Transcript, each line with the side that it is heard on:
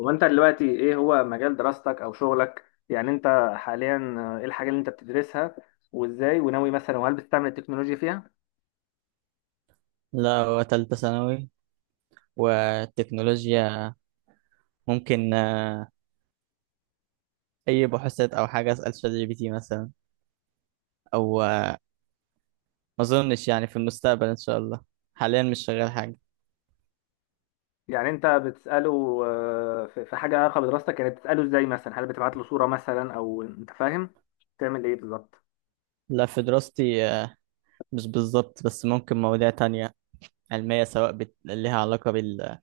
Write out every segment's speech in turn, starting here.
left: هو انت دلوقتي ايه هو مجال دراستك او شغلك؟ يعني انت حاليا، ايه الحاجه اللي انت بتدرسها؟ وازاي؟ وناوي مثلا؟ وهل بتستعمل التكنولوجيا فيها؟
right: لا، هو تالتة ثانوي. والتكنولوجيا ممكن، أي بحوثات أو حاجة أسأل شات جي بي تي مثلا. أو ما أظنش يعني، في المستقبل إن شاء الله. حاليا مش شغال حاجة.
left: يعني انت بتساله، في حاجه علاقه بدراستك؟ يعني بتساله ازاي مثلا؟ هل بتبعت له صوره مثلا او انت فاهم تعمل ايه بالظبط؟
right: لا، في دراستي، مش بالظبط، بس ممكن مواضيع تانية علمية، سواء ليها علاقة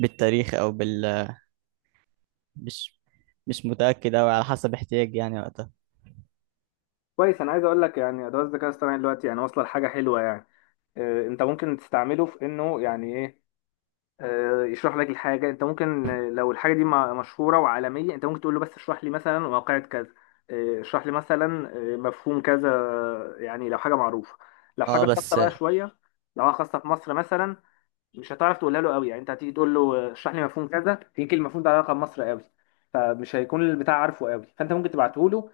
right: بالتاريخ، أو مش مش متأكد أوي، على حسب احتياجي يعني وقتها.
left: كويس، انا عايز اقول لك يعني ادوات الذكاء الاصطناعي دلوقتي يعني واصله لحاجه حلوه يعني. انت ممكن تستعمله في انه يعني ايه، يشرح لك الحاجة. انت ممكن، لو الحاجة دي مشهورة وعالمية انت ممكن تقول له بس اشرح لي مثلا واقعة كذا، اشرح لي مثلا، مفهوم كذا. يعني لو حاجة معروفة. لو
right: اه
left: حاجة خاصة
right: بس،
left: بقى شوية، لو حاجة خاصة في مصر مثلا مش هتعرف تقولها له قوي. يعني انت هتيجي تقول له، اشرح لي مفهوم كذا، يمكن المفهوم ده علاقة بمصر قوي، فمش هيكون البتاع عارفه قوي. فانت ممكن تبعته له،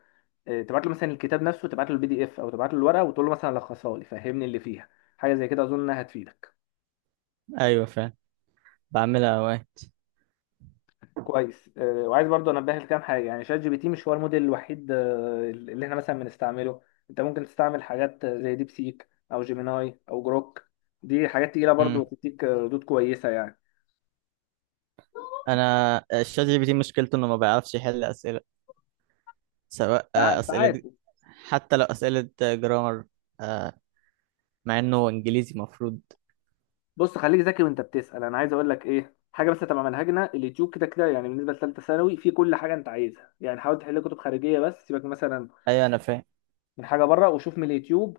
left: تبعت له مثلا الكتاب نفسه، تبعت له PDF، او تبعت له الورقة وتقول له مثلا لخصها لي، فهمني اللي فيها. حاجة زي كده اظن انها هتفيدك.
right: أيوة فعلا، بعملها أوقات.
left: كويس، وعايز برضه انبه لكام حاجه. يعني شات جي بي تي مش هو الموديل الوحيد اللي احنا مثلا بنستعمله. انت ممكن تستعمل حاجات زي ديب سيك او جيميناي او جروك. دي حاجات تقيله برضه
right: مم.
left: وتديك ردود كويسه يعني.
right: أنا الشات جي بي تي مشكلته إنه ما بيعرفش يحل أسئلة، سواء
left: ساعات.
right: أسئلة، حتى لو أسئلة جرامر، مع إنه إنجليزي مفروض.
left: بص، خليك ذكي وانت بتسال. انا عايز اقول لك ايه حاجه بس، تبع منهجنا اليوتيوب كده كده. يعني بالنسبه لثالثه ثانوي في كل حاجه انت عايزها. يعني حاول تحل كتب خارجيه بس، سيبك مثلا
right: أيوة، أنا فاهم.
left: من حاجه بره، وشوف من اليوتيوب،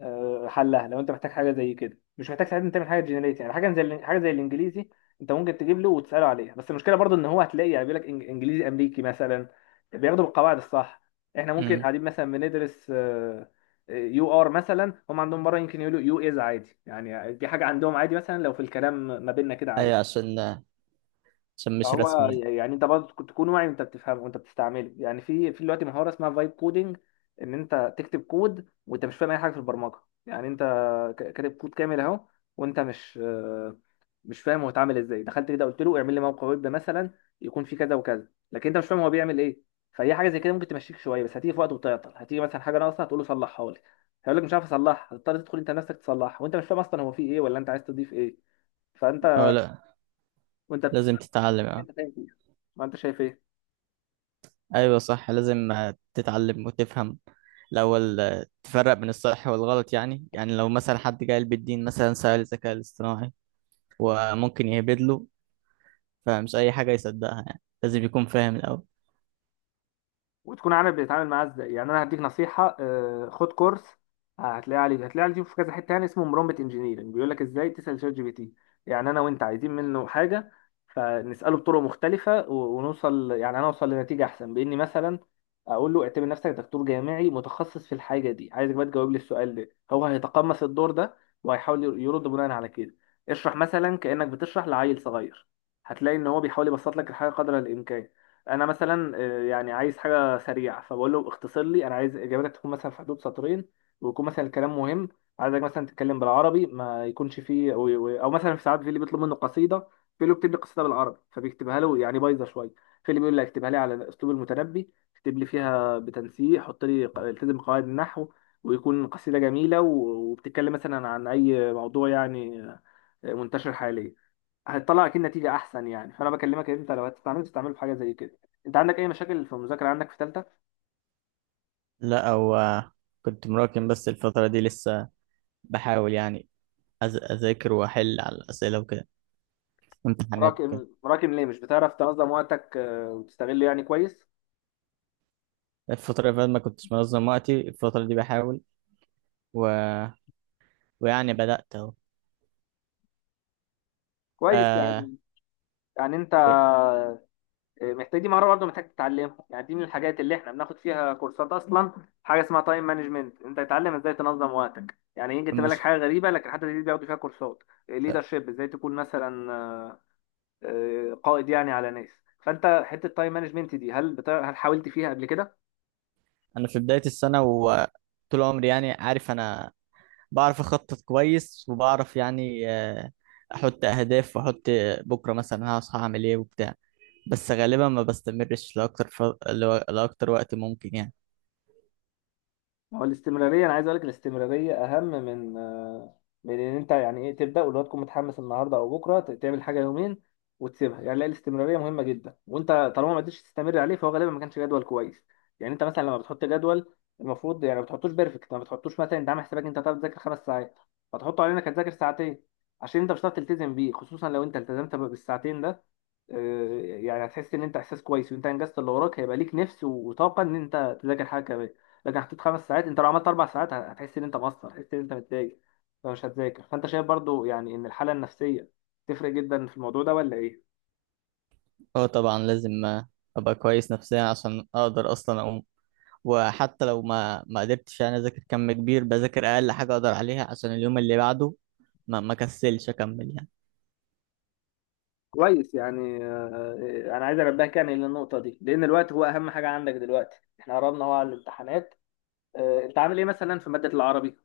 left: حلها. لو انت محتاج حاجه زي كده، مش محتاج ساعتها تعمل حاجه جنريت. يعني حاجه زي الانجليزي، انت ممكن تجيب له وتساله عليها. بس المشكله برضو ان هو هتلاقي يعني بيقول لك انجليزي امريكي مثلا، بياخدوا بالقواعد الصح. احنا ممكن
right: أمم،
left: قاعدين مثلا بندرس يو ار مثلا، هم عندهم بره يمكن يقولوا يو از عادي. يعني دي حاجه عندهم عادي، مثلا لو في الكلام ما بيننا كده
right: أيوة،
left: عادي.
right: عشان مش رسمي
left: هو
right: يعني.
left: يعني انت برضه تكون واعي وانت بتفهمه وانت بتستعمله. يعني في دلوقتي مهاره اسمها فايب كودنج، ان انت تكتب كود وانت مش فاهم اي حاجه في البرمجه. يعني انت كاتب كود كامل اهو، وانت مش فاهم هو اتعمل ازاي. دخلت كده قلت له اعمل لي موقع ويب مثلا يكون فيه كذا وكذا، لكن انت مش فاهم هو بيعمل ايه. فهي حاجه زي كده ممكن تمشيك شويه، بس هتيجي في وقت وتعطل، هتيجي مثلا حاجه ناقصه هتقول له صلحها لي، هيقول لك مش عارف اصلحها، هتضطر تدخل انت نفسك تصلحها وانت مش فاهم اصلا هو فيه ايه ولا انت عايز تضيف ايه. فانت
right: لا،
left: وانت
right: لازم
left: بتستعمل
right: تتعلم،
left: حاجه
right: أه.
left: انت فاهم فيها. ما انت شايف ايه؟
right: أيوة صح، لازم تتعلم وتفهم الأول. تفرق بين الصح والغلط. يعني لو مثلا حد جاي بالدين مثلا سأل الذكاء الاصطناعي وممكن يهبد له، فمش أي حاجة يصدقها يعني، لازم يكون فاهم الأول.
left: وتكون عارف بتتعامل معاه ازاي. يعني انا هديك نصيحه، خد كورس، هتلاقيه عليه في كذا حته، تاني اسمه برومبت انجينيرنج، بيقول لك ازاي تسال شات جي بي تي. يعني انا وانت عايزين منه حاجه، فنساله بطرق مختلفه ونوصل، يعني انا اوصل لنتيجه احسن باني مثلا اقول له اعتبر نفسك دكتور جامعي متخصص في الحاجه دي، عايزك بقى تجاوب لي السؤال ده. هو هيتقمص الدور ده وهيحاول يرد بناء على كده. اشرح مثلا كانك بتشرح لعيل صغير، هتلاقي ان هو بيحاول يبسط لك الحاجه قدر الامكان. انا مثلا، يعني عايز حاجه سريعه فبقول له اختصر لي، انا عايز اجابتك تكون مثلا في حدود سطرين، ويكون مثلا الكلام مهم، عايزك مثلا تتكلم بالعربي ما يكونش فيه أو مثلا. في ساعات في اللي بيطلب منه قصيده، في اللي بيكتب لي قصيده بالعربي فبيكتبها له يعني بايظه شويه، في اللي بيقول لي اكتبها لي على اسلوب المتنبي، اكتب لي فيها بتنسيق، حط لي التزم قواعد النحو، ويكون قصيده جميله وبتتكلم مثلا عن اي موضوع يعني منتشر حاليا. هتطلع اكيد نتيجه احسن. يعني فانا بكلمك ان انت لو هتستعمل تستعمله في حاجه زي كده. انت عندك اي مشاكل في المذاكره عندك في ثالثه؟
right: لا، أو آه، كنت مراكم، بس الفترة دي لسه بحاول يعني، اذاكر واحل على الاسئله وكده، امتحانات وكده.
left: راكم راكم ليه؟ مش بتعرف تنظم وقتك وتستغله يعني كويس؟
right: الفتره اللي فاتت ما كنتش منظم وقتي. الفتره دي بحاول، و... ويعني بدات اهو،
left: كويس
right: آه...
left: يعني انت، محتاج، دي مهاره برضه محتاج تتعلمها. يعني دي من الحاجات اللي احنا بناخد فيها كورسات اصلا، حاجه اسمها تايم مانجمنت، انت تتعلم ازاي تنظم وقتك. يعني يجي تملك
right: المشكله،
left: حاجه غريبه لكن حتى دي بياخدوا فيها كورسات. ليدرشيب، ازاي تكون مثلا قائد يعني على ناس. فانت حته تايم مانجمنت دي، هل حاولت فيها قبل كده؟
right: انا في بدايه السنه وطول عمري يعني، عارف انا بعرف اخطط كويس، وبعرف يعني احط اهداف، واحط بكره مثلا هصحى اعمل ايه وبتاع. بس غالبا ما بستمرش لاكتر، لاكتر وقت ممكن يعني.
left: ما هو الاستمرارية. أنا عايز أقول لك الاستمرارية أهم من إن أنت يعني إيه تبدأ، واللي هو تكون متحمس النهاردة أو بكرة تعمل حاجة يومين وتسيبها. يعني لا، الاستمرارية مهمة جدا، وأنت طالما ما قدرتش تستمر عليه فهو غالبا ما كانش جدول كويس. يعني أنت مثلا لما بتحط جدول المفروض يعني ما بتحطوش بيرفكت، ما بتحطوش مثلا أنت عامل حسابك أنت هتقعد تذاكر 5 ساعات فتحطه علينا إنك هتذاكر ساعتين، عشان أنت مش هتعرف تلتزم بيه. خصوصا لو أنت التزمت بالساعتين ده، يعني هتحس إن أنت إحساس كويس وأنت أنجزت اللي وراك، هيبقى ليك نفس وطاقة إن أنت تذاكر حاجة كمان. لكن حطيت 5 ساعات، انت لو عملت 4 ساعات هتحس ان انت مقصر، هتحس ان انت متضايق فمش هتذاكر. فانت شايف برضو يعني ان الحاله النفسيه تفرق جدا في الموضوع ده ولا ايه؟
right: اه طبعا، لازم ابقى كويس نفسيا عشان اقدر اصلا اقوم. وحتى لو ما قدرتش يعني اذاكر كم كبير، بذاكر اقل حاجه اقدر عليها، عشان اليوم اللي بعده ما كسلش اكمل يعني.
left: كويس يعني. انا عايز انبهك يعني للنقطه دي، لان الوقت هو اهم حاجه عندك دلوقتي، احنا قربنا هو على الامتحانات. انت عامل ايه مثلا في ماده العربي؟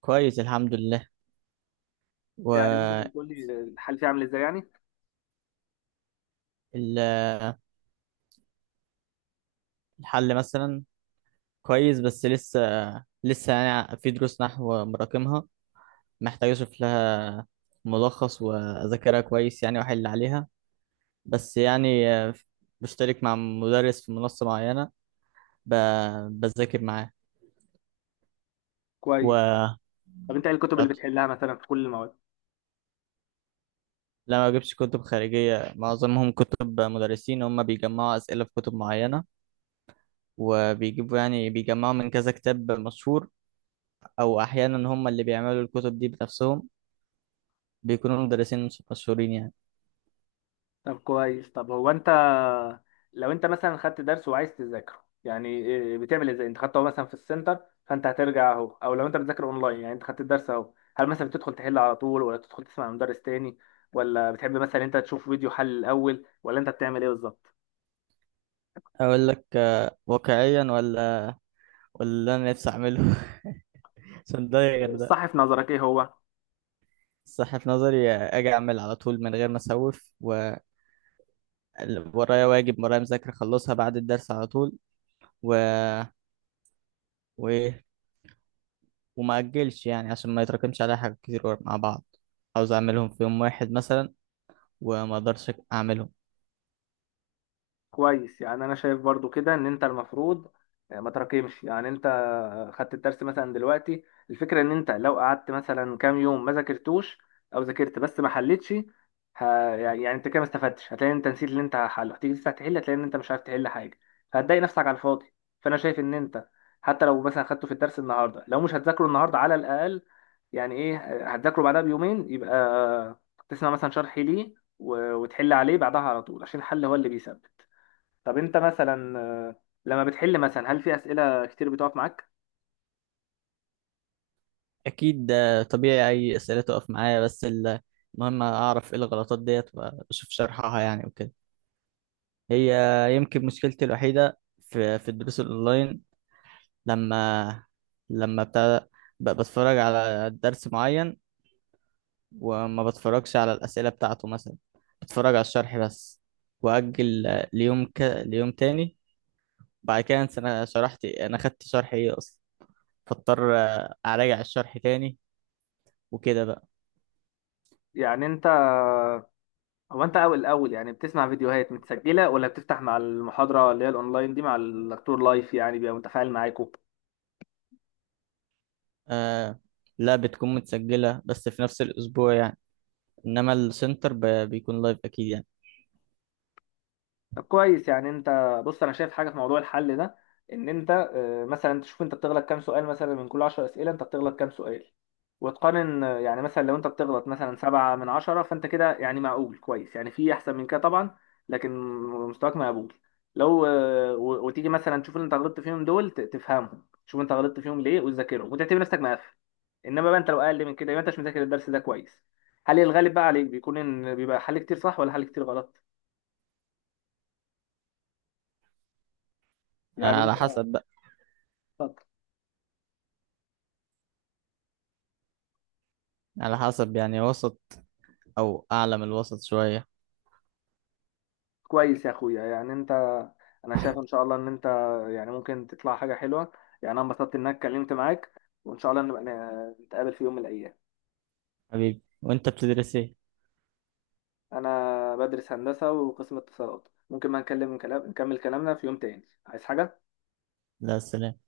right: كويس، الحمد لله.
left: يعني ممكن
right: والحل
left: تقول لي الحل فيها عامل ازاي يعني؟
right: مثلا كويس، بس لسه يعني في دروس نحو مراكمها، محتاج اشوف لها ملخص واذاكرها كويس يعني، واحل عليها. بس يعني بشترك مع مدرس في منصه معينه، بذاكر معاه.
left: كويس.
right: و
left: طب انت ايه الكتب اللي بتحلها مثلا في كل المواد؟
right: لا، ما بجيبش كتب خارجية، معظمهم كتب مدرسين، هم بيجمعوا أسئلة في كتب معينة، وبيجيبوا يعني بيجمعوا من كذا كتاب مشهور، أو أحيانا هم اللي بيعملوا الكتب دي بنفسهم، بيكونوا مدرسين مش مشهورين يعني.
left: طب كويس. طب هو انت لو انت مثلا خدت درس وعايز تذاكره يعني إيه بتعمل ازاي؟ انت خدته مثلا في السنتر، فانت هترجع اهو، او لو انت بتذاكر اونلاين يعني انت خدت الدرس اهو، هل مثلا بتدخل تحل على طول، ولا تدخل تسمع من مدرس تاني، ولا بتحب مثلا انت تشوف فيديو حل الاول، ولا انت بتعمل ايه بالظبط؟
right: أقول لك واقعيا ولا اللي أنا نفسي أعمله عشان ده غير ده.
left: الصح في نظرك ايه هو؟
right: الصح في نظري، أجي أعمل على طول من غير ما أسوف ورايا، واجب ورايا مذاكرة أخلصها بعد الدرس على طول، و... وإيه، وما أجلش يعني، عشان ما يتراكمش عليا حاجات كتير مع بعض. عاوز أعملهم في يوم واحد مثلا، وما أقدرش أعملهم.
left: كويس. يعني انا شايف برضو كده ان انت المفروض ما تراكمش. يعني انت خدت الدرس مثلا دلوقتي، الفكره ان انت لو قعدت مثلا كام يوم ما ذاكرتوش، او ذاكرت بس ما حلتش، ه... يعني انت كده ما استفدتش. هتلاقي إن انت نسيت اللي انت حله، هتيجي تفتح تحل هتلاقي ان انت مش عارف تحل حاجه، فهتضايق نفسك على الفاضي. فانا شايف ان انت حتى لو مثلا خدته في الدرس النهارده، لو مش هتذاكره النهارده على الاقل يعني ايه هتذاكره بعدها بيومين، يبقى تسمع مثلا شرح ليه وتحل عليه بعدها على طول، عشان الحل هو اللي بيثبت. طب انت مثلا، لما بتحل مثلا هل في اسئله كتير بتقف معاك؟
right: أكيد ده طبيعي، أي أسئلة تقف معايا، بس المهم أعرف إيه الغلطات ديت، وأشوف شرحها يعني وكده. هي يمكن مشكلتي الوحيدة في الدروس الأونلاين، لما لما بتاع، بتفرج على درس معين، وما بتفرجش على الأسئلة بتاعته مثلا، بتفرج على الشرح بس، وأجل ليوم ليوم تاني. بعد كده، انا خدت شرح ايه اصلا، فاضطر اراجع الشرح تاني، وكده بقى.
left: يعني انت، هو انت اول الاول يعني بتسمع فيديوهات متسجله، ولا بتفتح مع المحاضره اللي هي الاونلاين دي مع الدكتور لايف يعني بيبقى متفاعل معاكوا؟
right: آه، لا، بتكون متسجلة، بس في نفس الاسبوع يعني. انما السنتر بيكون لايف اكيد يعني.
left: طب كويس. يعني انت، بص، انا شايف حاجه في موضوع الحل ده، ان انت مثلا تشوف انت بتغلط كام سؤال. مثلا من كل 10 اسئله انت بتغلط كام سؤال، وتقارن. يعني مثلا لو انت بتغلط مثلا 7 من 10 فانت كده يعني معقول كويس، يعني في احسن من كده طبعا، لكن مستواك مقبول. لو وتيجي مثلا تشوف اللي انت غلطت فيهم دول تفهمهم، تشوف انت غلطت فيهم ليه وتذاكرهم وتعتبر نفسك مقفل. انما بقى انت لو اقل من كده يبقى انت مش مذاكر الدرس ده كويس. هل الغالب بقى عليك بيكون ان بيبقى حل كتير صح ولا حل كتير غلط
right: آه،
left: يعني؟
right: على حسب بقى،
left: انت،
right: على حسب يعني، وسط، او اعلى من الوسط شوية.
left: كويس يا اخويا. يعني انت، انا شايف ان شاء الله ان انت يعني ممكن تطلع حاجه حلوه. يعني انا انبسطت انك اتكلمت معاك، وان شاء الله نبقى نتقابل في يوم من الايام.
right: حبيبي، وانت بتدرس ايه؟
left: انا بدرس هندسه وقسم اتصالات. ممكن ما نكلم كلام نكمل كلامنا في يوم تاني، عايز حاجه؟
right: لا، سلام.